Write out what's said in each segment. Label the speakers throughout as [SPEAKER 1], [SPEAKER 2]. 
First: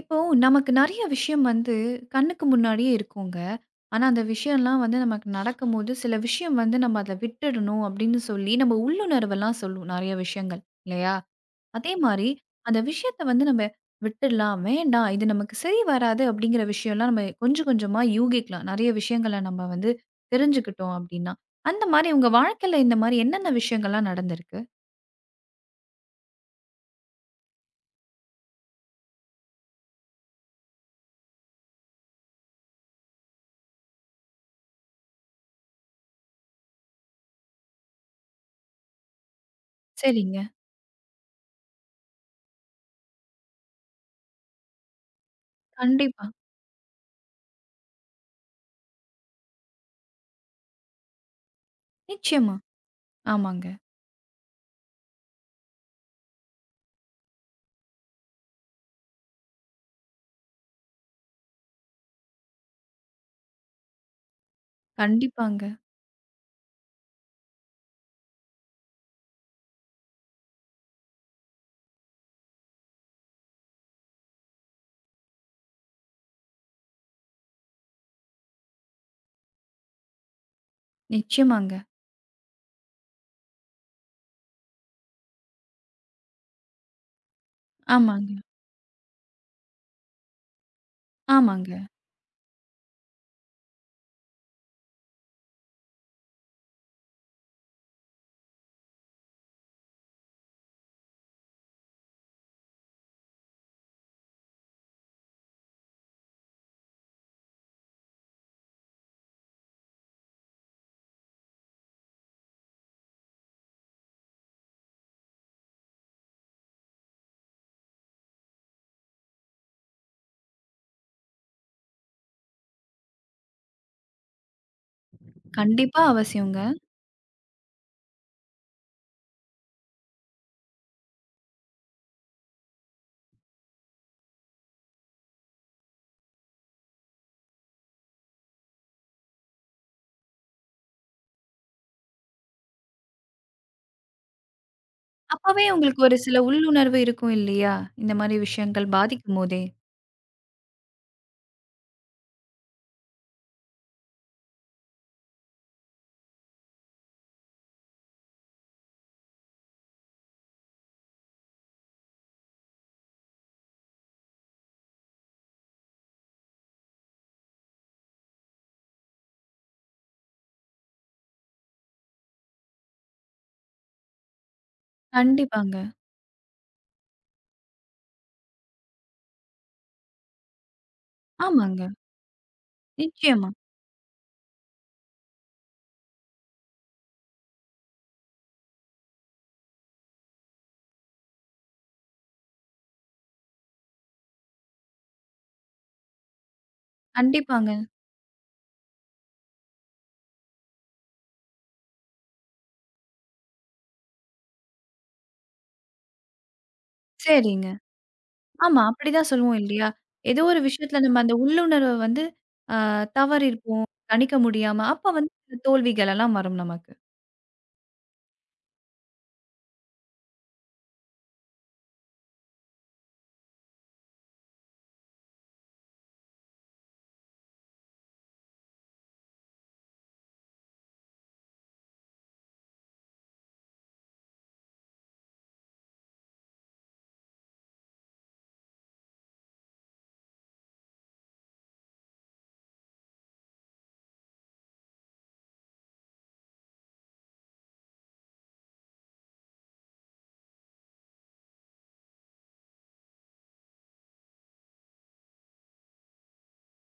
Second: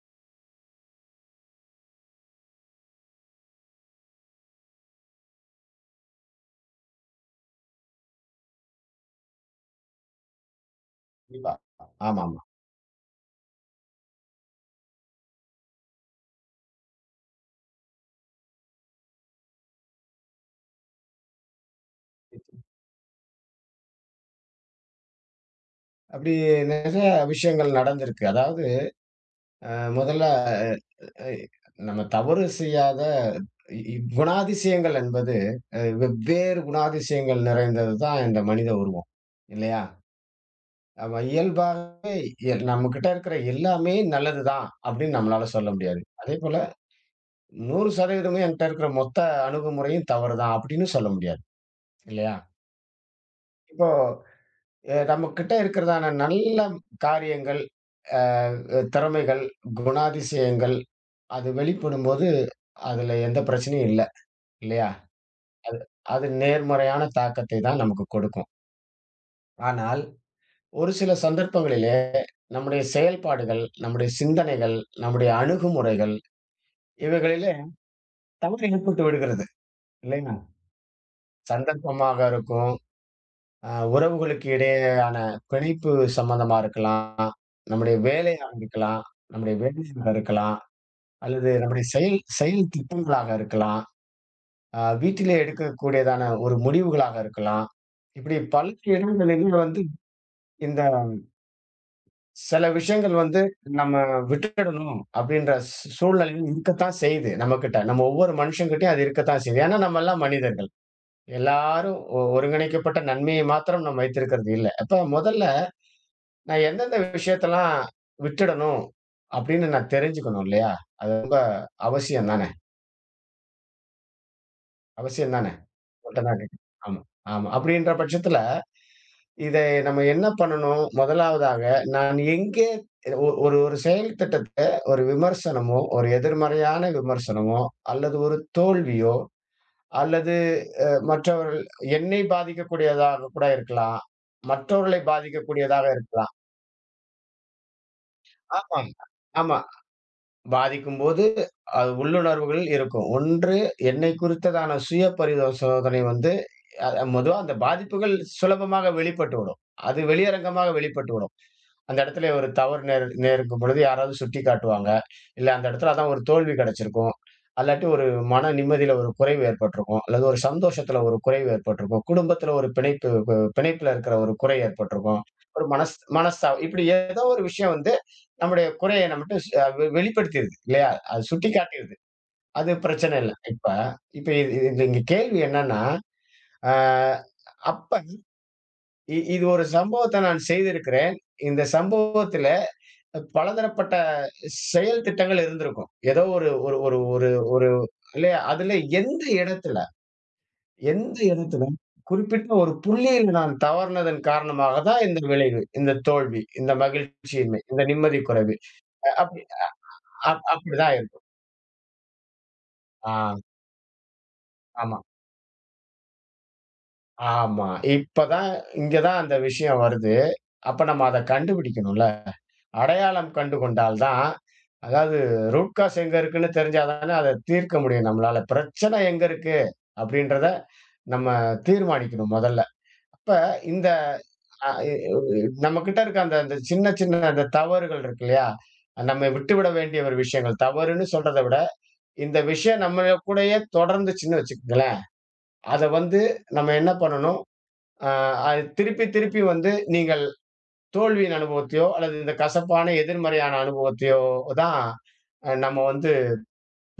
[SPEAKER 1] இப்போ நமக்கு நெறைய விஷயம் வந்து கண்ணுக்கு முன்னாடியே இருக்குங்க. ஆனா, அந்த விஷயம்லாம் வந்து நமக்கு நடக்கும்போது, சில விஷயம் வந்து நம்ம அத விட்டுடணும் அப்படின்னு சொல்லி, நம்ம உள்ளுணர்வெல்லாம் சொல்லும் நெறைய விஷயங்கள், இல்லையா?
[SPEAKER 2] கண்டிப்பா.
[SPEAKER 1] அதே மாரி
[SPEAKER 2] ஆமாமா.
[SPEAKER 1] அந்த விஷயத்த வந்து நம்ம விட்டுடலாம், வேண்டாம், இது நமக்கு சரி வராது அப்படிங்கிற விஷயம்லாம் நம்ம கொஞ்சம் கொஞ்சமா யூகிக்கலாம். நெறைய விஷயங்கள நம்ம வந்து தெரிஞ்சுக்கிட்டோம் அப்படின்னா. அந்த மாரி உங்க வாழ்க்கையில இந்த மாரி என்னென்ன விஷயங்கள்லாம் நடந்திருக்கு?
[SPEAKER 2] அப்படி நிறைய விஷயங்கள் நடந்திருக்கு. அதாவது முதல்ல அ நம்ம தவறு செய்யாத இ இ குணாதிசயங்கள் என்பது வெவ்வேறு குணாதிசயங்கள் நிறைந்தது தான் இந்த மனித உருவம். இல்லையா?
[SPEAKER 1] சரிங்க.
[SPEAKER 2] நம்ம இயல்பாகவே நம்மகிட்ட இருக்கிற எல்லாமே நல்லது தான் அப்படின்னு நம்மளால சொல்ல முடியாது.
[SPEAKER 1] கண்டிப்பா.
[SPEAKER 2] அதேபோல 100% என்ட்ட இருக்கிற மொத்த அணுகுமுறையும் தவறு தான் அப்படின்னு சொல்ல முடியாது. இல்லையா?
[SPEAKER 1] நிச்சயமா. ஆமாங்க.
[SPEAKER 2] இப்போ நம்மகிட்ட இருக்கிறதான நல்ல காரியங்கள், அ திறமைகள், குணாதிசயங்கள், அது வெளிப்படும்போது, அதுல எந்த பிரச்சனையும் இல்ல, இல்லையா?
[SPEAKER 1] கண்டிப்பாங்க.
[SPEAKER 2] அது நேர்மறையான தாக்கத்தை தான் நமக்கு கொடுக்கும். ஆனால், ஒரு சில சந்தர்ப்பங்களிலே நம்முடைய செயல்பாடுகள், நம்முடைய சிந்தனைகள், நம்முடைய அணுகுமுறைகள் இவைகளிலே தவறு ஏற்பட்டு விடுகிறது, இல்லையா?
[SPEAKER 1] நிச்சயமாங்க.
[SPEAKER 2] சந்தர்ப்பமாக இருக்கும். உறவுகளுக்கு இடையேயான பிணைப்பு சம்மந்தமா இருக்கலாம். நம்முடைய
[SPEAKER 1] ஆமாங்க.
[SPEAKER 2] வேலையா இருக்கலாம். நம்முடைய வேலையாக இருக்கலாம். அல்லது
[SPEAKER 1] ஆமாங்க.
[SPEAKER 2] நம்முடைய செயல் செயல் திட்டங்களாக இருக்கலாம். வீட்டிலே எடுக்கக்கூடியதான ஒரு முடிவுகளாக இருக்கலாம். இப்படி பல இடங்களிலும் வந்து இந்த சில விஷயங்கள் வந்து நம்ம விட்டுடணும் அப்படின்ற சூழ்நிலையும் இருக்கத்தான் செய்யுது நம்மகிட்ட. நம்ம ஒவ்வொரு மனுஷங்கிட்டயும் அது இருக்கத்தான் செய்யுது. ஏன்னா நம்ம எல்லாம் மனிதர்கள். எல்லாரும் ஒருங்கிணைக்கப்பட்ட நன்மையை மாத்திரம் நம்ம வைத்திருக்கிறது இல்ல. அப்ப முதல்ல நான் எந்தெந்த விஷயத்தெல்லாம் விட்டுடணும் அப்படின்னு நான் தெரிஞ்சுக்கணும் இல்லையா? அது ரொம்ப அவசியம் தானே! அவசியம் தானே!
[SPEAKER 1] கண்டிப்பா
[SPEAKER 2] மட்டும்தான்
[SPEAKER 1] அவசியங்க.
[SPEAKER 2] கேக்குறேன். ஆமா, ஆமா. அப்படின்ற பட்சத்துல, இதை நம்ம என்ன பண்ணணும்? முதலாவதாக நான் எங்கே ஒ ஒரு ஒரு செயல் திட்டத்த ஒரு விமர்சனமோ, ஒரு எதிர்மறையான விமர்சனமோ, அல்லது ஒரு தோல்வியோ, அல்லது மற்றவர்கள் என்னை பாதிக்கக்கூடியதாக கூட இருக்கலாம். மற்றவர்களை
[SPEAKER 1] அப்பவே
[SPEAKER 2] பாதிக்கக்கூடியதாக
[SPEAKER 1] உங்களுக்கு ஒரு
[SPEAKER 2] இருக்கலாம்.
[SPEAKER 1] சில உள்ளுணர்வு இருக்கும் இல்லையா? இந்த மாரி
[SPEAKER 2] ஆமா,
[SPEAKER 1] விஷயங்கள்
[SPEAKER 2] ஆமா.
[SPEAKER 1] பாதிக்கும்போதே.
[SPEAKER 2] பாதிக்கும்போது, அது உள்ளுணர்வுகள் இருக்கும். ஒன்று என்னை குறித்ததான சுய பரிசோதனை வந்து அ, மொதுவா அந்த பாதிப்புகள் சுலபமாக வெளிப்பட்டுவிடும். அது வெளியரங்கமாக வெளிப்பட்டுவிடும். அந்த இடத்துல ஒரு தவறு நேர்க்கும் பொழுது யாராவது சுட்டிக்காட்டுவாங்க. இல்ல அந்த இடத்துல அதான் ஒரு தோல்வி கிடைச்சிருக்கும். அல்லாட்டி ஒரு மன நிம்மதியில ஒரு குறைவு ஏற்பட்டிருக்கும். அல்லது ஒரு சந்தோஷத்துல ஒரு குறைவு ஏற்பட்டிருக்கும். குடும்பத்துல ஒரு பிணைப்பு பிணைப்புல இருக்கிற ஒரு குறை ஏற்பட்டிருக்கும். ஒரு
[SPEAKER 1] கண்டிப்பாங்க.
[SPEAKER 2] மனஸ்தா இப்படி ஏதோ ஒரு விஷயம் வந்து நம்முடைய குறைய நம்மட்ட ஸ் அ வெ வெளிப்படுத்திருது இல்லையா? அது
[SPEAKER 1] ஆமாங்க.
[SPEAKER 2] சுட்டிக்காட்டிருது. அது பிரச்சனை இல்ல.
[SPEAKER 1] நிச்சயமா.
[SPEAKER 2] இப்ப இப்ப இது இது இது இங்க கேள்வி என்னன்னா, அ அப்ப இ இது ஒரு சம்பவத்த நான் செய்திருக்கிறேன். இந்த சம்பவத்தில பலதரப்பட்ட செயல் திட்டங்கள் இருந்திருக்கும். ஏதோ ஒரு ஒரு ஒரு ஒரு ஒரு
[SPEAKER 1] கண்டிப்பாங்க.
[SPEAKER 2] இல்லையா? அதுல எந்த இடத்துல, எந்த இடத்துல குறிப்பிட்ட ஒரு புள்ளியில் நான் தவறுனதன் காரணமாக தான் இந்த விளைவு, இந்த தோல்வி, இந்த மகிழ்ச்சியின்மை,
[SPEAKER 1] சரிங்க.
[SPEAKER 2] இந்த நிம்மதி குறைவு.
[SPEAKER 1] ஆமா.
[SPEAKER 2] அ
[SPEAKER 1] அப்படிதான்
[SPEAKER 2] அப்படி
[SPEAKER 1] சொல்லுவோம் இல்லையா? ஏதோ
[SPEAKER 2] அப்
[SPEAKER 1] ஒரு
[SPEAKER 2] அப்படிதான்
[SPEAKER 1] விஷயத்துல நம்ம
[SPEAKER 2] இருக்கும்.
[SPEAKER 1] அந்த உள்ளுணர்வ வந்து
[SPEAKER 2] ஆ,
[SPEAKER 1] தவறியிருப்போம். கணிக்க முடியாம.
[SPEAKER 2] ஆமா,
[SPEAKER 1] அப்ப வந்து இந்த தோல்விகள் எல்லாம் வரும் நமக்கு.
[SPEAKER 2] ஆமா. இப்ப தான். இங்க தான் அந்த விஷயம் வருது. அப்ப நம்ம அத கண்டுபிடிக்கணும்ல. அடையாளம் கண்டு கொண்டால்தான், அதாவது ரூட் காஸ் எங்க இருக்குன்னு தெரிஞ்சாதானே அத தீர்க்க முடியும் நம்மளால. பிரச்சனை எங்க இருக்கு? அப்படின்றத நம்ம தீர்மானிக்கணும் முதல்ல. அப்ப இந்த அ இ நம்மகிட்ட இருக்க அந்த அந்த சின்ன சின்ன அந்த தவறுகள் இருக்கு இல்லையா? நம்ம விட்டுவிட வேண்டிய ஒரு விஷயங்கள். தவறுன்னு சொல்றத விட, இந்த விஷயம் நம்ம கூடயே தொடர்ந்துச்சுன்னு வச்சுக்கங்களேன், அத வந்து நம்ம என்ன பண்ணணும்? அ திருப்பி திருப்பி வந்து நீங்கள் தோல்வியின் அனுபவத்தையோ, அல்லது இந்த கசப்பான எதிர்மறையான அனுபவத்தையோ தான் நம்ம வந்து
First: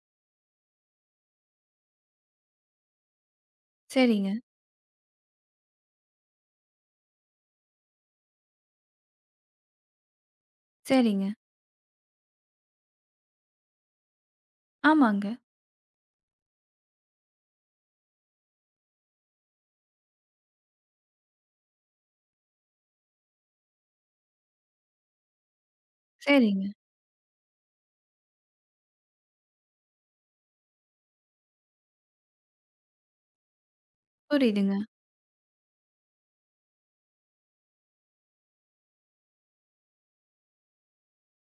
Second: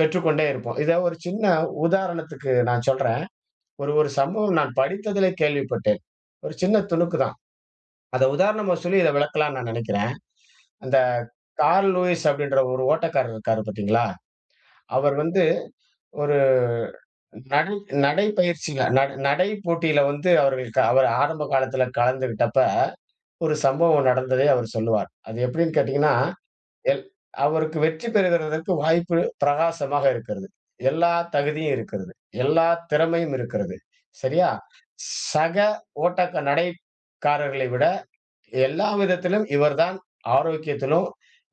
[SPEAKER 2] பெற்றுக்கொண்டே இருப்போம். இத ஒரு சின்ன உதாரணத்துக்கு நான் சொல்றேன். ஒரு ஒரு
[SPEAKER 1] சரிங்க,
[SPEAKER 2] சம்பவம் நான் படித்ததிலே கேள்விப்பட்டேன். ஒரு சின்ன துணுக்கு தான். அத உதாரணமா சொல்லி இத விளக்கலாம்னு நான் நெனைக்கிறேன். அந்த
[SPEAKER 1] சரிங்க.
[SPEAKER 2] கார்ல் லூயிஸ் அப்படின்ற ஒரு ஓட்டக்காரர் இருக்காரு பார்த்தீங்களா? அவர்
[SPEAKER 1] ஆமாங்க.
[SPEAKER 2] வந்து ஒரு நடை நடை பயிற்சியில நடை போட்டியில வந்து அவர்களுக்கு அவர் ஆரம்ப காலத்தில கலந்துகிட்டப்ப, ஒரு சம்பவம் நடந்ததை அவர் சொல்லுவார். அது எப்படின்னு கேட்டீங்கன்னா
[SPEAKER 1] சரிங்க.
[SPEAKER 2] எல் அவருக்கு வெற்றி பெறுகிறதற்கு வாய்ப்பு பிரகாசமாக இருக்கிறது. எல்லா தகுதியும் இருக்கிறது. எல்லா திறமையும் இருக்கிறது. சரியா?
[SPEAKER 1] புரியுதுங்க.
[SPEAKER 2] சக நடைக்காரர்களை விட எல்லா விதத்திலும் இவர்தான் ஆரோக்கியத்திலும்,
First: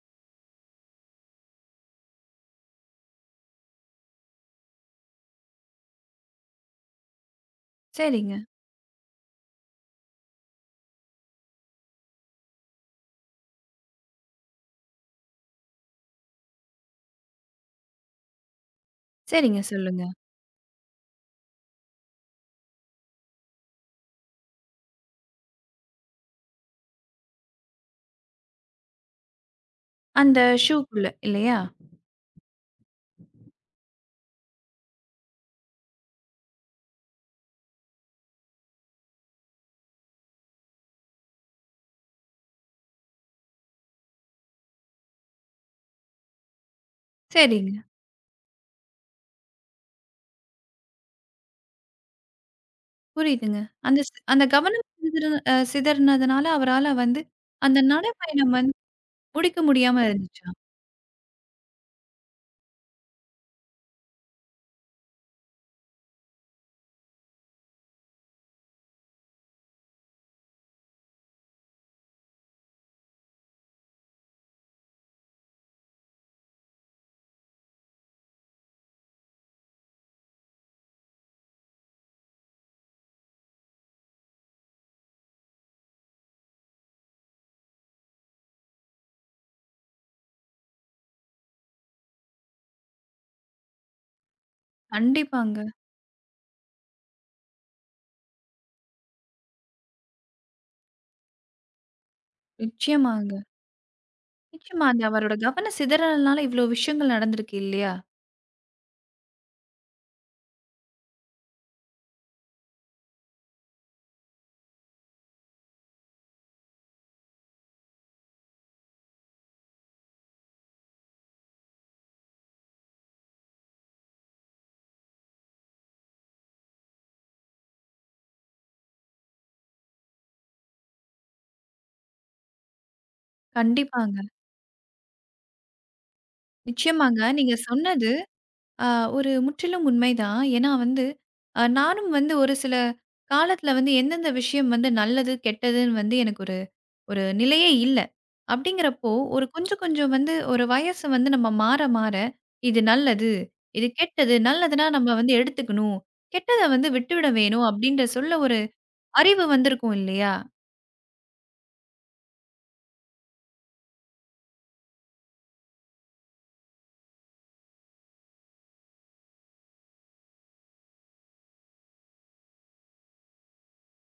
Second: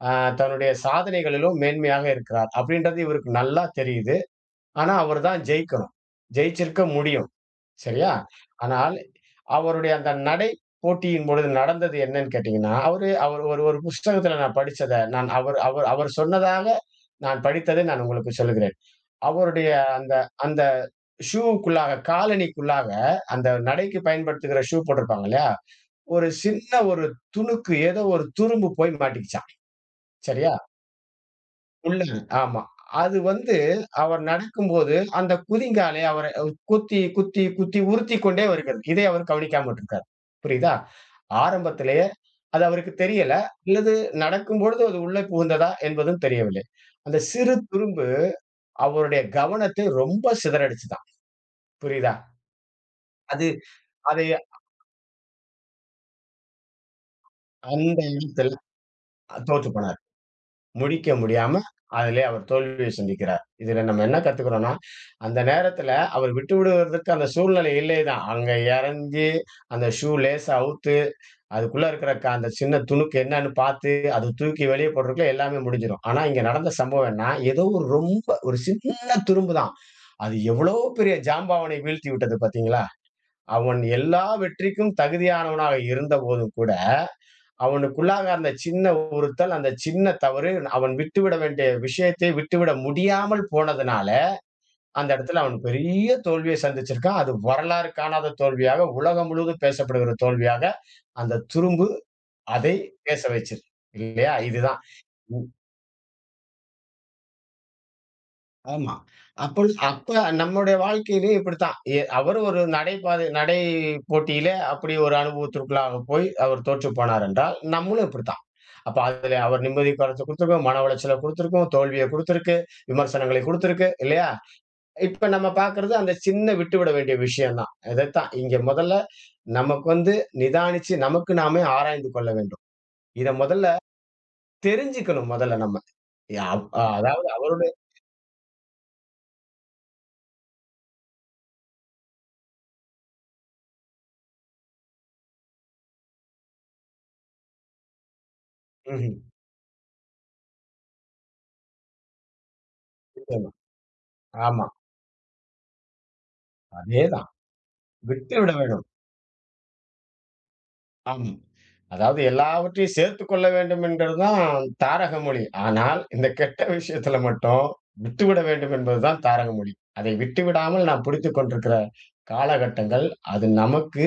[SPEAKER 2] அ தன்னுடைய சாதனைகளிலும் மேன்மையாக இருக்கிறார். அப்படின்றது இவருக்கு நல்லா தெரியுது. ஆனா, அவர்தான் ஜெயிக்கணும். ஜெயிச்சிருக்க முடியும். சரியா?
[SPEAKER 1] சரிங்க,
[SPEAKER 2] ஆனால் அவருடைய அந்த நடை போட்டியின் பொழுது நடந்தது என்னன்னு கேட்டீங்கன்னா, அவர் ஒரு ஒரு புஸ்தகத்துல நான் படிச்சத நான் அவர் அவர் அவர் சொன்னதாக நான் படித்ததை நான் உங்களுக்கு சொல்லுகிறேன்.
[SPEAKER 1] சரிங்க.
[SPEAKER 2] அவருடைய
[SPEAKER 1] சொல்லுங்க.
[SPEAKER 2] அந்த அந்த ஷூவுக்குள்ளாக, காலணிக்குள்ளாக அந்த நடைக்கு பயன்படுத்துகிற ஷூ போட்டிருப்பாங்க இல்லையா? ஒரு சின்ன துணுக்கு, ஏதோ ஒரு துரும்பு போய் மாட்டிக்கிச்சாம்.
[SPEAKER 1] அந்த
[SPEAKER 2] சரியா?
[SPEAKER 1] ஷூக்குள்ள இல்லையா?
[SPEAKER 2] உள்ளது. ஆமா. அது வந்து அவர் நடக்கும்போது, அந்த குதிங்காலை அவர குத்தி, குத்தி, குத்தி உறுத்திக் கொண்டே வருகிறது. இதை அவர் கவனிக்காம விட்டிருக்கார். புரியுதா? ஆரம்பத்திலேயே அது அவருக்கு தெரியல. அல்லது நடக்கும்பொழுது அது உள்ளே புகுந்ததா என்பதும் தெரியவில்லை. அந்த சிறு
[SPEAKER 1] சரிங்க.
[SPEAKER 2] துரும்பு அவருடைய கவனத்தை ரொம்ப சிதறடிச்சுதாம். புரியுதா? அது
[SPEAKER 1] புரியுதுங்க. அந்த ஸ்
[SPEAKER 2] அதை
[SPEAKER 1] அந்த கவனம் சிதற சிதறினதுனால அவரால வந்து அந்த
[SPEAKER 2] அந்த இடத்தில்
[SPEAKER 1] நடைப்பயணம் வந்து முடிக்க
[SPEAKER 2] தோற்று போனார்.
[SPEAKER 1] முடியாம இருந்துச்சா?
[SPEAKER 2] முடிக்க முடியாம, அதிலே அவர் தோல்வியை சந்திக்கிறார். இதில நம்ம என்ன கத்துக்கிறோம்னா, அந்த நேரத்தில அவர் விட்டுவிடுவதற்கு அந்த சூழ்நிலை இல்லை தான். அங்க இறங்கி, அந்த ஷூ லேசா அவுத்து, அதுக்குள்ள இருக்கிற அந்த சின்ன துணுக்கு என்னன்னு பார்த்து, அத தூக்கி வெளிய போடுறதுக்குள்ள எல்லாமே முடிஞ்சிரும். ஆனா, இங்க நடந்த சம்பவம் என்ன, ஏதோ ஒரு ரொம்ப சின்ன துரும்பு தான். அது எவ்வளோ பெரிய ஜாம்பவானை வீழ்த்தி விட்டது பார்த்தீங்களா? அவன் எல்லா வெற்றிக்கும் தகுதியானவனாக இருந்தபோதும் கூட, அவனுக்குள்ளாக அந்த சின்ன உறுத்தல், அந்த சின்ன தவறு, அவன் விட்டுவிட வேண்டிய விஷயத்தை விட்டுவிட முடியாமல் போனதுனால, அந்த இடத்துல அவன்
[SPEAKER 1] கண்டிப்பாங்க.
[SPEAKER 2] பெரிய தோல்விய சந்திச்சிருக்கான். அது வரலாறு காணாத தோல்வியாக, உலகம் முழுவதும் பேசப்படுகிற தோல்வியாக, அந்த துரும்பு அதை பேச
[SPEAKER 1] நிச்சயமாங்க.
[SPEAKER 2] வைச்சது. இல்லையா? இதுதான்.
[SPEAKER 1] நிச்சயமா அந்த அவரோட கவனம் சிதறல்னால இவ்ளோ விஷயங்கள் நடந்திருக்கு இல்லையா?
[SPEAKER 2] ஆமா. அப்ப அப்ப நம்முடைய வாழ்க்கையிலயும் இப்படித்தான். அவர் ஒரு நடை போட்டியில அப்படி ஒரு அனுபவத்திற்குள்ளாக போய் அவர் தோற்றுப் போனார் என்றால், நம்மளும் இப்படித்தான். அப்ப அதுல அவர் நிம்மதி குறைச்ச குடுத்திருக்கும், மன உளைச்சல குடுத்திருக்கும், தோல்விய குடுத்திருக்கு, விமர்சனங்களை குடுத்திருக்கு இல்லையா? இப்ப நம்ம பார்க்கிறது அந்த சின்ன விட்டுவிட வேண்டிய விஷயம் தான். இதைத்தான் இங்க முதல்ல நமக்கு வந்து நிதானிச்சு நமக்கு நாமே ஆராய்ந்து கொள்ள வேண்டும். இத முதல்ல
[SPEAKER 1] கண்டிப்பாங்க.
[SPEAKER 2] தெரிஞ்சுக்கணும் முதல்ல நம்ம. யா
[SPEAKER 1] நிச்சயமாங்க.
[SPEAKER 2] அதாவது
[SPEAKER 1] நீங்க
[SPEAKER 2] அவருடைய
[SPEAKER 1] சொன்னது ஆ, ஒரு முற்றிலும் உண்மைதான். ஏன்னா வந்து, நானும் வந்து ஒரு சில காலத்துல வந்து எந்தெந்த விஷயம் வந்து நல்லது, கெட்டதுன்னு வந்து எனக்கு ஒரு ஒரு நிலையே இல்ல. அப்படிங்கிறப்போ,
[SPEAKER 2] ம்ஹ்ம்.
[SPEAKER 1] ஒரு கொஞ்சம் கொஞ்சம் வந்து ஒரு வயசு வந்து நம்ம மாற மாற, இது நல்லது,
[SPEAKER 2] நிச்சயமா.
[SPEAKER 1] இது கெட்டது,
[SPEAKER 2] ஆமா.
[SPEAKER 1] நல்லதுன்னா நம்ம வந்து எடுத்துக்கணும், கெட்டத வந்து
[SPEAKER 2] அதேதான்.
[SPEAKER 1] விட்டுவிட வேணும் அப்படின்ற சொல்ல
[SPEAKER 2] விட்டுவிட
[SPEAKER 1] ஒரு
[SPEAKER 2] வேண்டும்.
[SPEAKER 1] அறிவு வந்திருக்கும் இல்லையா?
[SPEAKER 2] ஆம். அதாவது எல்லாவற்றையும் சேர்த்துக் கொள்ள வேண்டும் என்கிறது தான் தாரக மொழி. ஆனால், இந்த கெட்ட விஷயத்துல மட்டும் விட்டுவிட வேண்டும் என்பதுதான் தாரக மொழி. அதை விட்டுவிடாமல் நாம் பிடித்துக் கொண்டிருக்கிற காலகட்டங்கள், அது நமக்கு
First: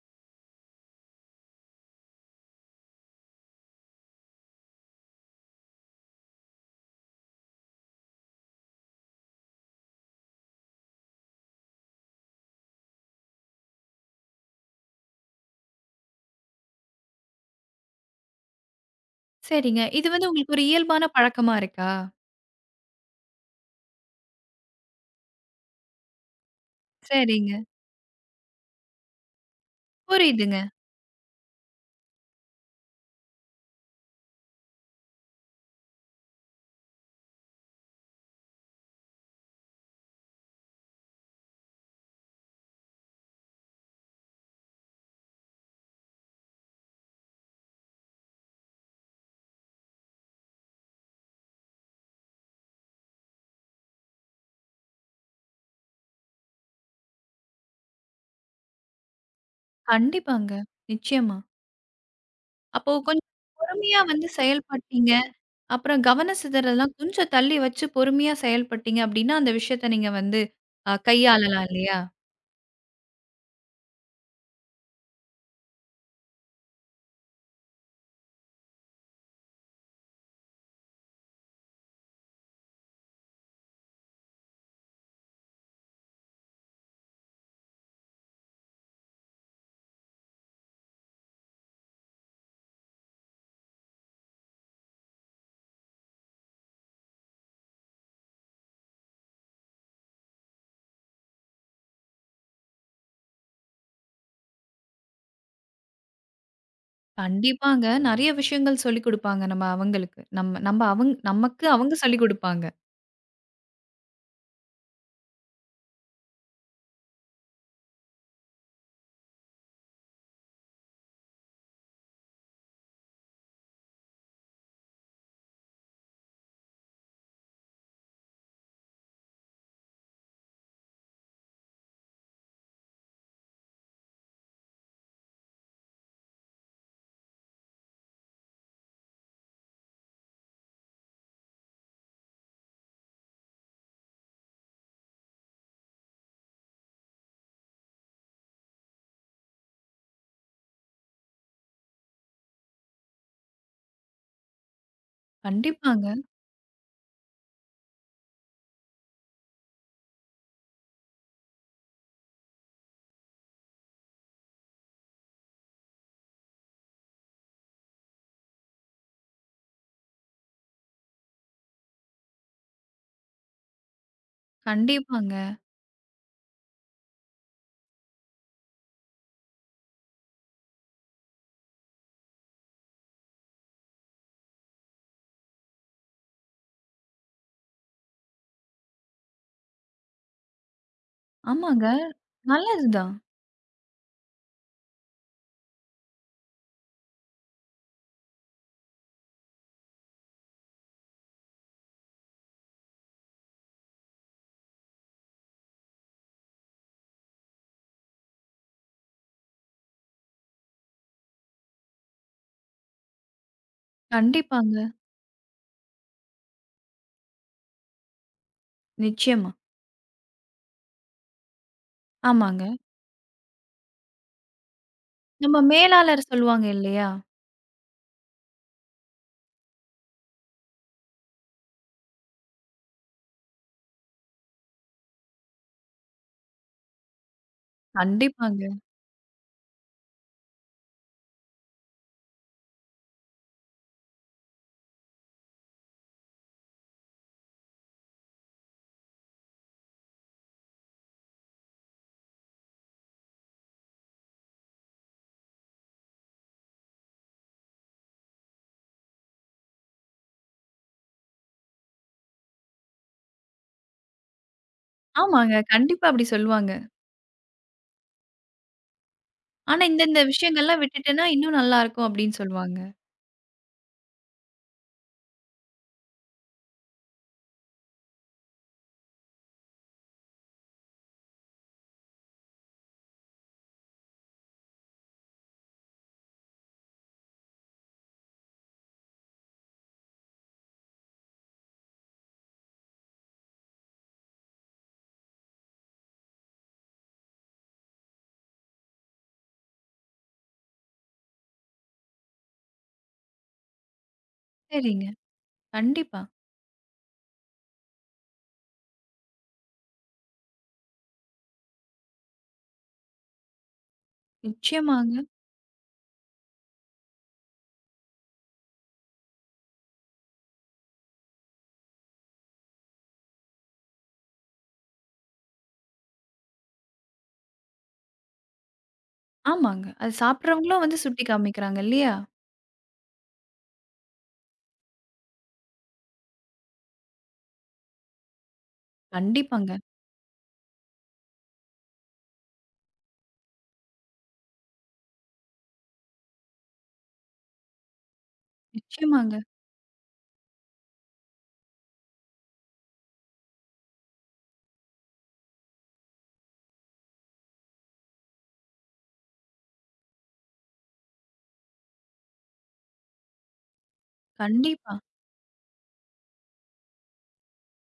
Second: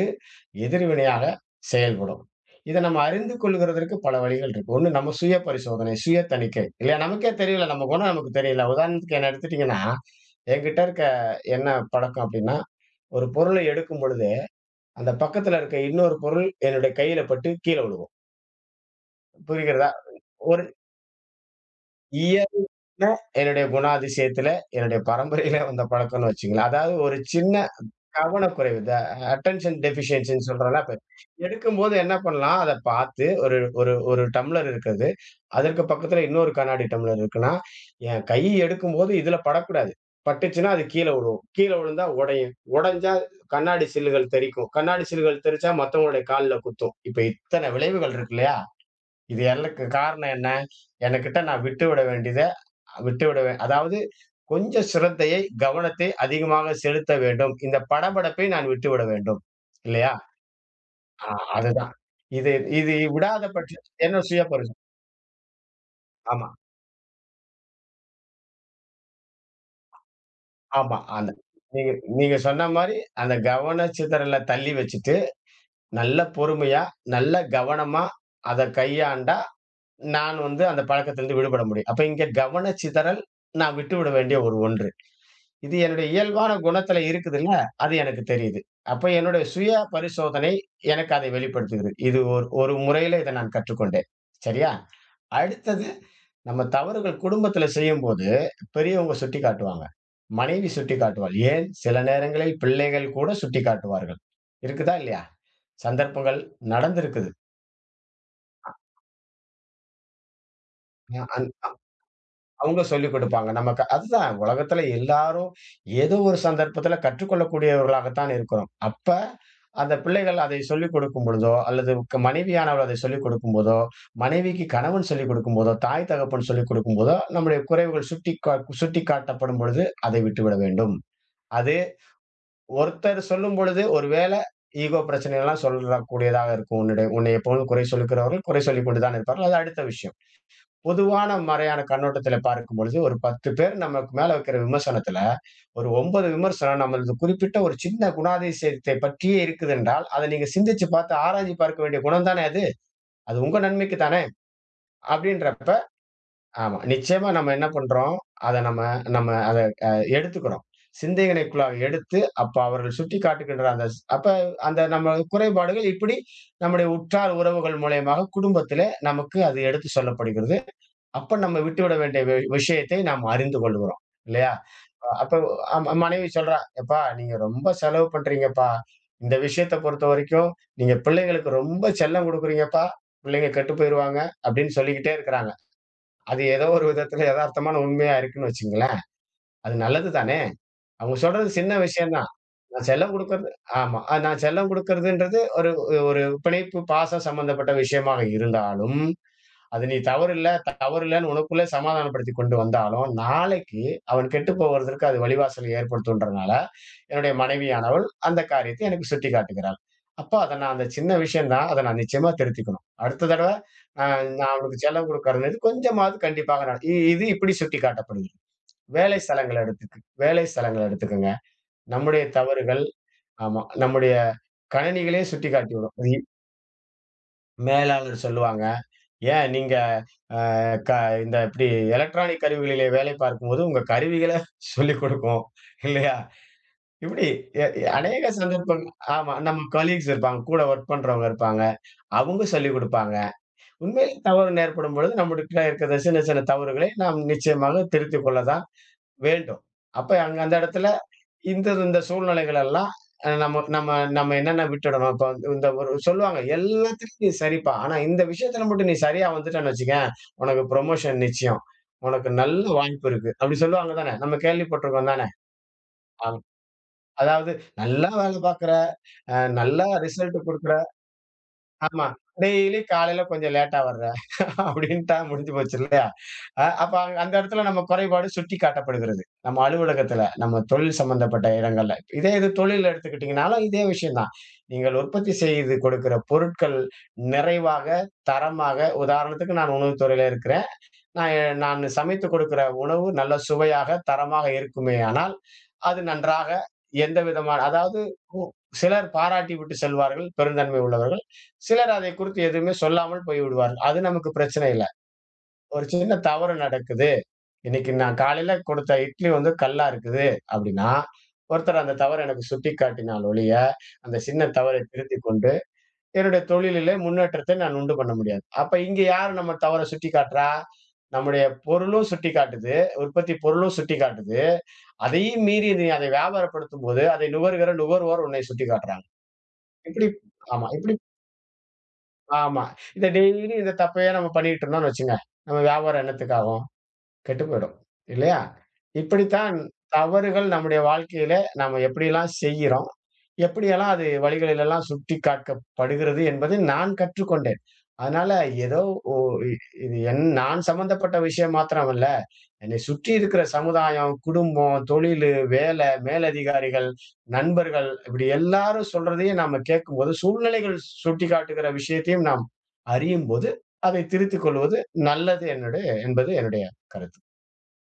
[SPEAKER 2] எதிர்வினையாக செயல்படும். இத நம்ம அறிந்து கொள்கிறதற்கு பல வழிகள் இருக்கு. ஒண்ணு நம்ம சுய பரிசோதனை, சுய தணிக்கை. இல்லையா நமக்கே தெரியல. நம்ம குணம் நமக்கு தெரியல. உதாரணத்துக்கு என்ன எடுத்துட்டீங்கன்னா, என்கிட்ட இருக்க என்ன பழக்கம் அப்படின்னா, ஒரு பொருளை எடுக்கும் பொழுது அந்த பக்கத்துல இருக்க இன்னொரு பொருள் என்னுடைய கையில பட்டு கீழ விழுகும்.
[SPEAKER 1] சரிங்க.
[SPEAKER 2] புரிகிறதா?
[SPEAKER 1] இது வந்து உங்களுக்கு ஒரு
[SPEAKER 2] ஒரு
[SPEAKER 1] இயல்பான பழக்கமா இருக்கா?
[SPEAKER 2] இயல்புல என்னுடைய குணாதிசயத்துல, என்னுடைய பரம்பரையில வந்த பழக்கம்ன்னு வச்சுக்கங்களேன். அதாவது ஒரு சின்ன
[SPEAKER 1] சரிங்க.
[SPEAKER 2] கவனக்குறைவு. இந்த அட்டென்ஷன் டெஃபிஷியன்சின்னு
[SPEAKER 1] புரியுதுங்க.
[SPEAKER 2] சொல்றோம்ல, அப்ப எடுக்கும்போது என்ன பண்ணலாம், அத பார்த்து ஒரு ஒரு ஒரு டம்ளர் இருக்குது. அதற்கு பக்கத்துல இன்னொரு கண்ணாடி டம்ளர் இருக்குன்னா, என் கை எடுக்கும்போது இதுல படக்கூடாது. பட்டுச்சுன்னா அது கீழ விழும். கீழ விழுந்தா உடையும். உடைஞ்சா கண்ணாடி சில்லுகள் தெறிக்கும். கண்ணாடி சில்லுகள் தெறிச்சா மத்தவங்களுடைய கால்ல குத்தும். இப்ப இத்தன விளைவுகள் இருக்கு இல்லையா? இது எல்லக்கு காரணம் என்ன? எனக்கிட்ட நான் விட்டு விட வேண்டியத அதாவது கொஞ்சம் சிரத்தையை கவனத்தை அதிகமாக செலுத்த வேண்டும். இந்த படபடப்பை நான் விட்டு விட வேண்டும், இல்லையா?
[SPEAKER 1] கண்டிப்பாங்க.
[SPEAKER 2] ஆ,
[SPEAKER 1] நிச்சயமா.
[SPEAKER 2] அதுதான் இது
[SPEAKER 1] அப்போ
[SPEAKER 2] இது
[SPEAKER 1] கொஞ்சம்
[SPEAKER 2] விடாத பட்ச
[SPEAKER 1] பொறுமையா
[SPEAKER 2] என்ன
[SPEAKER 1] வந்து
[SPEAKER 2] சுய பரிசு-
[SPEAKER 1] செயல்பட்டீங்க. அப்புறம் கவன
[SPEAKER 2] ஆமா
[SPEAKER 1] சிதறல்லாம் கொஞ்சம் தள்ளி வச்சு பொறுமையா செயல்பட்டீங்க அப்டின்னா, அந்த விஷயத்த நீங்க வந்து
[SPEAKER 2] ஆமா அந்த
[SPEAKER 1] கையாளலாம்
[SPEAKER 2] நீங்க
[SPEAKER 1] இல்லையா?
[SPEAKER 2] நீங்க சொன்ன மாதிரி அந்த கவன சிதறல தள்ளி வச்சுட்டு நல்ல பொறுமையா நல்ல கவனமா அதை கையாண்டா நான் வந்து அந்த பழக்கத்திலிருந்து விடுபட முடியும். அப்ப இங்க கவன சிதறல் நான் விட்டு விட வேண்டிய ஒரு ஒன்று. இது என்னுடைய இயல்பான குணத்துல இருக்குதுல்ல, அது எனக்கு தெரியுது. அப்ப என்னுடைய சுய பரிசோதனை எனக்கு அதை வெளிப்படுத்துகிறது. இது ஒரு ஒரு முறையில இத நான் கற்றுக்கொண்டேன். சரியா? அடுத்தது நம்ம தவறுகள் குடும்பத்துல செய்யும்போது பெரியவங்க சுட்டிக்காட்டுவாங்க. மனைவி சுட்டிக்காட்டுவாள். ஏன் சில நேரங்களில் பிள்ளைகள் கூட சுட்டிக்காட்டுவார்கள். இருக்குதா? இல்லையா? சந்தர்ப்பங்கள் நடந்திருக்குது.
[SPEAKER 1] கண்டிப்பாங்க. நெறைய விஷயங்கள் சொல்லிக் குடுப்பாங்க நம்ம அவங்களுக்கு. நம்ம நம்ம அவங்
[SPEAKER 2] அ அந்
[SPEAKER 1] நமக்கு அவங்க சொல்லிக் குடுப்பாங்க.
[SPEAKER 2] அவங்க சொல்லிக் குடுப்பாங்க. நமக்கு அதுதான் உலகத்துல எல்லாரும் ஏதோ ஒரு சந்தர்ப்பத்துல கற்றுக்கொள்ளக்கூடியவர்களாகத்தான் இருக்கிறோம். அப்ப அந்த பிள்ளைகள் அதை சொல்லிக் கொடுக்கும் பொழுதோ, அல்லது மனைவியானவள் அதை சொல்லிக் கொடுக்கும்போதோ, மனைவிக்கு கணவன் சொல்லிக் கொடுக்கும்போதோ, தாய் தகப்பன் சொல்லிக் கொடுக்கும்போதோ, நம்முடைய குறைவுகள் சுட்டிக்காட்டப்படும் பொழுது அதை விட்டுவிட வேண்டும். அது ஒருத்தர் சொல்லும்பொழுது ஒருவேளை ஈகோ பிரச்சனைகள்லாம் சொல்லக்கூடியதாக இருக்கும். உன்னுடைய உன்னைய போல் குறை சொல்லுகிறவர்கள் குறை சொல்லிக் கொண்டு தான் இருப்பார்கள். அது அடுத்த விஷயம். பொதுவான மறையான கண்ணோட்டத்துல பார்க்கும் பொழுது, ஒரு 10 பேர் நமக்கு மேல வைக்கிற விமர்சனத்துல, ஒரு 9 விமர்சனம் நம்மளது குறிப்பிட்ட ஒரு சின்ன குணாதிசயத்தை பற்றியே இருக்குதென்றால், அத நீங்க சிந்திச்சு பார்த்து ஆராய்ஞ்சு பார்க்க வேண்டிய குணம் தானே அது. அது உங்க நன்மைக்கு தானே! அப்படின்றப்ப
[SPEAKER 1] கண்டிப்பாங்க,
[SPEAKER 2] ஆமா, நிச்சயமா நம்ம என்ன பண்றோம், அத நம்ம நம்ம அத அ எடுத்துக்கிறோம். சிந்தனைக்குள்ளாக எடுத்து, அப்ப அவர்கள் சுட்டிக்காட்டுகின்ற அப்ப அந்த நம்ம குறைபாடுகள் இப்படி நம்முடைய உற்றார் உறவுகள் மூலியமாக குடும்பத்திலே நமக்கு அது எடுத்து சொல்லப்படுகிறது. அப்ப நம்ம விட்டுவிட வேண்டிய விஷயத்தை நாம் அறிந்து கொள்கிறோம், இல்லையா? அ- அப்ப
[SPEAKER 1] கண்டிப்பாங்க.
[SPEAKER 2] அம்- அம் மனைவி சொல்றா, எப்பா, நீங்க ரொம்ப செலவு பண்றீங்கப்பா, இந்த விஷயத்தை பொறுத்த வரைக்கும் நீங்க பிள்ளைங்களுக்கு ரொம்ப செல்லம் கொடுக்குறீங்கப்பா, பிள்ளைங்க கெட்டு போயிருவாங்க அப்படின்னு சொல்லிக்கிட்டே இருக்கிறாங்க. அது ஏதோ ஒரு விதத்துல யதார்த்தமான உண்மையா இருக்குன்னு வச்சுங்களேன், அது நல்லது தானே. அவங்க சொல்றது சின்ன
[SPEAKER 1] ஆமாங்க.
[SPEAKER 2] விஷயம்தான். நான் செல்லம்
[SPEAKER 1] நல்லதுதான்.
[SPEAKER 2] கொடுக்கறது, ஆமா. நான் செல்லம் கொடுக்கறதுன்றது ஒரு ஒரு பிணைப்பு பாசம் சம்பந்தப்பட்ட விஷயமாக இருந்தாலும் அது நீ தவறில்ல, தவறில்லன்னு உனக்குள்ளே சமாதானப்படுத்திக் கொண்டு வந்தாலும், நாளைக்கு அவன் கெட்டுப் போவதற்கு அது வழிவாசலை ஏற்படுத்துன்றதுனால, என்னுடைய மனைவியானவள் அந்தக் காரியத்தை எனக்குச் சுட்டிக்காட்டுகிறாள். அப்ப அத நான் அந்தச் சின்ன விஷயம் தான். அத நான் நிச்சயமா திருத்திக்கணும். அடுத்த தடவ அ நான் அவளுக்குச்
[SPEAKER 1] கண்டிப்பாங்க.
[SPEAKER 2] செல்லம் கொடுக்கிறதுல கொஞ்சமாவது கண்டிப்பாக நான் இது இப்படி சுட்டிக்காட்டப்படுது. வேலை
[SPEAKER 1] நிச்சயமா.
[SPEAKER 2] ஸ்தலங்கள எடுத்துக்கு வேலை ஸ்தலங்கள எடுத்துக்கங்க. நம்முடைய
[SPEAKER 1] ஆமாங்க.
[SPEAKER 2] தவறுகள். ஆமா. நம்முடைய கணினிகளே
[SPEAKER 1] நம்ம
[SPEAKER 2] சுட்டிக்காட்டி விடும்.
[SPEAKER 1] மேலாளர் சொல்லுவாங்க இல்லையா?
[SPEAKER 2] மேலாளர் சொல்லுவாங்க, "ஏன் நீங்க" க இந்த இப்படி எலக்ட்ரானிக் கருவிகளிலே வேலை பார்க்கும்போது, உங்க கருவிகள சொல்லிக் கொடுக்கும். இல்லையா? இப்படி எ எ அநேக
[SPEAKER 1] கண்டிப்பாங்க.
[SPEAKER 2] சந்தர்ப்பம். ஆமா. நம்ம கொலீக்ஸ் இருப்பாங்க. கூட வொர்க் பண்றவங்க இருப்பாங்க. அவங்க சொல்லிக் குடுப்பாங்க. உண்மையிலே தவறு நேர்படும் பொழுது, நம்மகிட்ட இருக்கிற சின்ன சின்ன தவறுகளை நாம் நிச்சயமாக திருத்திக் கொள்ள தான் வேண்டும். அப்ப அங்க அந்த இடத்துல இந்த இந்த சூழ்நிலைகள் எல்லாம் அ நம்ம நம்ம நம்ம என்னென்ன விட்டுடணும். இப்ப வந்து இந்த ஒரு சொல்லுவாங்க, "எல்லாத்துலயும் நீ சரிப்பா. ஆனா இந்த விஷயத்துல மட்டும் நீ சரியா வந்துட்டன்னு வச்சுக்கயேன், உனக்கு ப்ரமோஷன் நிச்சயம். உனக்கு நல்ல வாய்ப்பு இருக்கு." அப்படி சொல்லுவாங்க தானே? நம்ம கேள்விப்பட்டுருக்கோம் தானே?
[SPEAKER 1] ஆமாங்க. கண்டிப்பா அப்டி
[SPEAKER 2] ஆமா.
[SPEAKER 1] சொல்லுவாங்க.
[SPEAKER 2] அதாவது நல்லா வேலை பாக்குற,
[SPEAKER 1] ஆனா,
[SPEAKER 2] நல்லா
[SPEAKER 1] இந்த இந்த
[SPEAKER 2] ரிசல்ட் குடுக்குற,
[SPEAKER 1] விஷயங்கள்லாம் விட்டுட்டேன்னா இன்னும்
[SPEAKER 2] ஆமா.
[SPEAKER 1] நல்லாருக்கும் அப்டின்னு
[SPEAKER 2] டெய்லி
[SPEAKER 1] சொல்லுவாங்க.
[SPEAKER 2] காலையில கொஞ்சம் லேட்டா வர்ற. அப்படின்ட்டா முடிஞ்சு போச்சு இல்லையா? அப்ப அங்க அந்த இடத்துல நம்ம குறைபாடு சுட்டிக்காட்டப்படுகிறது. நம்ம அலுவலகத்துல, நம்ம தொழில் சம்பந்தப்பட்ட இடங்கள்ல. இதே இது தொழில் எடுத்துக்கிட்டீங்கனாலும் இதே விஷயம் தான். நீங்கள் உற்பத்தி செய்து கொடுக்கிற பொருட்கள் நிறைவாக, தரமாக உதாரணத்துக்கு நான் உணவுத்துறையில இருக்கிறேன். நான் நான் சமைத்து கொடுக்கிற உணவு நல்ல சுவையாக, தரமாக இருக்குமேயானால், அது நன்றாக எந்த விதமான அதாவது சிலர் பாராட்டி விட்டு செல்வார்கள் பெருந்தன்மை உள்ளவர்கள். சிலர் அதை குறித்து எதுவுமே சொல்லாமல் போய்விடுவார்கள். அது நமக்கு பிரச்சனை இல்ல.
[SPEAKER 1] சரிங்க.
[SPEAKER 2] ஒரு சின்ன
[SPEAKER 1] கண்டிப்பா.
[SPEAKER 2] தவறு நடக்குது. இன்னைக்கு நான் காலையில கொடுத்த இட்லி வந்து கல்லா இருக்குது அப்படின்னா, ஒருத்தர் அந்த தவற எனக்கு சுட்டிக்காட்டினால் ஒழிய, அந்த சின்ன தவறை
[SPEAKER 1] நிச்சயமாங்க.
[SPEAKER 2] திருத்திக் கொண்டு என்னுடைய தொழிலிலே முன்னேற்றத்தை நான் உண்டு பண்ண முடியாது. அப்ப இங்க யாரு நம்ம தவற சுட்டிக்காட்டுறா? நம்முடைய பொருளும் சுட்டிக்காட்டுது. உற்பத்தி பொருளும் சுட்டிக்காட்டுது. அதையும் மீறி நீ அதை வியாபாரப்படுத்தும்போது, அதை நுகர்கிற நுகர்வோர் உன்னை சுட்டிக்காட்டுறாங்க.
[SPEAKER 1] ஆமாங்க.
[SPEAKER 2] இப்படி
[SPEAKER 1] அது சாப்பிடுறவங்களும்
[SPEAKER 2] இப்படி
[SPEAKER 1] வந்து சுட்டி காமிக்கிறாங்க இல்லையா?
[SPEAKER 2] ஆமா. இத டெய்லி இந்த தப்பையே நம்ம பண்ணிட்டு இருந்தோம்னு வச்சுங்க, நம்ம வியாபாரம் என்னத்துக்கு ஆகும்? கெட்டு போயிடும். இல்லையா? இப்படித்தான்
[SPEAKER 1] கண்டிப்பாங்க.
[SPEAKER 2] தவறுகள் நம்முடைய வாழ்க்கையிலே நாம எப்படியெல்லாம் செய்கிறோம்? எப்படியெல்லாம் அது வழிகளிலெல்லாம் சுட்டிக்காட்டப்படுகிறது என்பதை நான் கற்றுக்கொண்டேன். அதனால ஏதோ ஒ
[SPEAKER 1] நிச்சயமாங்க.
[SPEAKER 2] இ இது நான் சம்பந்தப்பட்ட விஷயம் மாத்திரமல்ல. என்னை சுற்றி இருக்கிற சமுதாயம், குடும்பம், தொழிலு, வேலை, மேலதிகாரிகள், நண்பர்கள் இப்படி எல்லாரும் சொல்றதையும் நாம கேட்கும்போது, சூழ்நிலைகள் சுட்டிக்காட்டுகிற விஷயத்தையும் நாம் அறியும்போது, அதை திருத்திக் கொள்வது
[SPEAKER 1] கண்டிப்பா.
[SPEAKER 2] நல்லது என்பது என்னுடைய கருத்து.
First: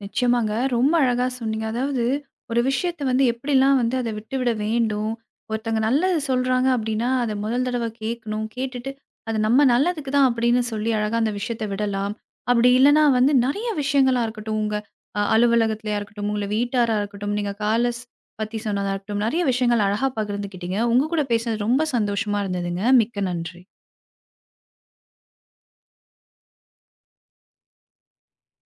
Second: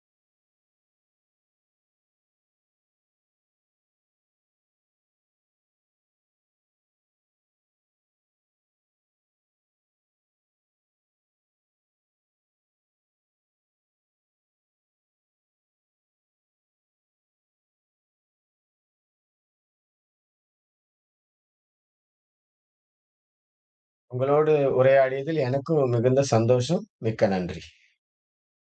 [SPEAKER 1] நிச்சயமாங்க. ரொம்ப அழகா சொன்னீங்க. அதாவது ஒரு விஷயத்த வந்து எப்படிலாம் வந்து அத விட்டுவிட வேண்டும். ஒருத்தங்க நல்லது சொல்றாங்க அப்படின்னா, அத முதல் தடவ கேட்கணும். கேட்டுட்டு அது நம்ம நல்லதுக்கு தான் அப்படின்னு சொல்லி அழகா அந்த விஷயத்த விடலாம். அப்படி இல்லன்னா வந்து நெறைய விஷயங்களா இருக்கட்டும். உங்க அலுவலகத்திலயா இருக்கட்டும், உங்கள வீட்டாரா இருக்கட்டும், நீங்க காலஸ் பத்தி சொன்னதா இருக்கட்டும், நெறைய விஷயங்கள் அழகா பகிர்ந்துக்கிட்டீங்க. உங்க கூட பேசினது ரொம்ப சந்தோஷமா இருந்ததுங்க. மிக்க நன்றி.
[SPEAKER 2] உங்களோடு உரையாடியதில் எனக்கும் மிகுந்த சந்தோஷம். மிக்க நன்றி.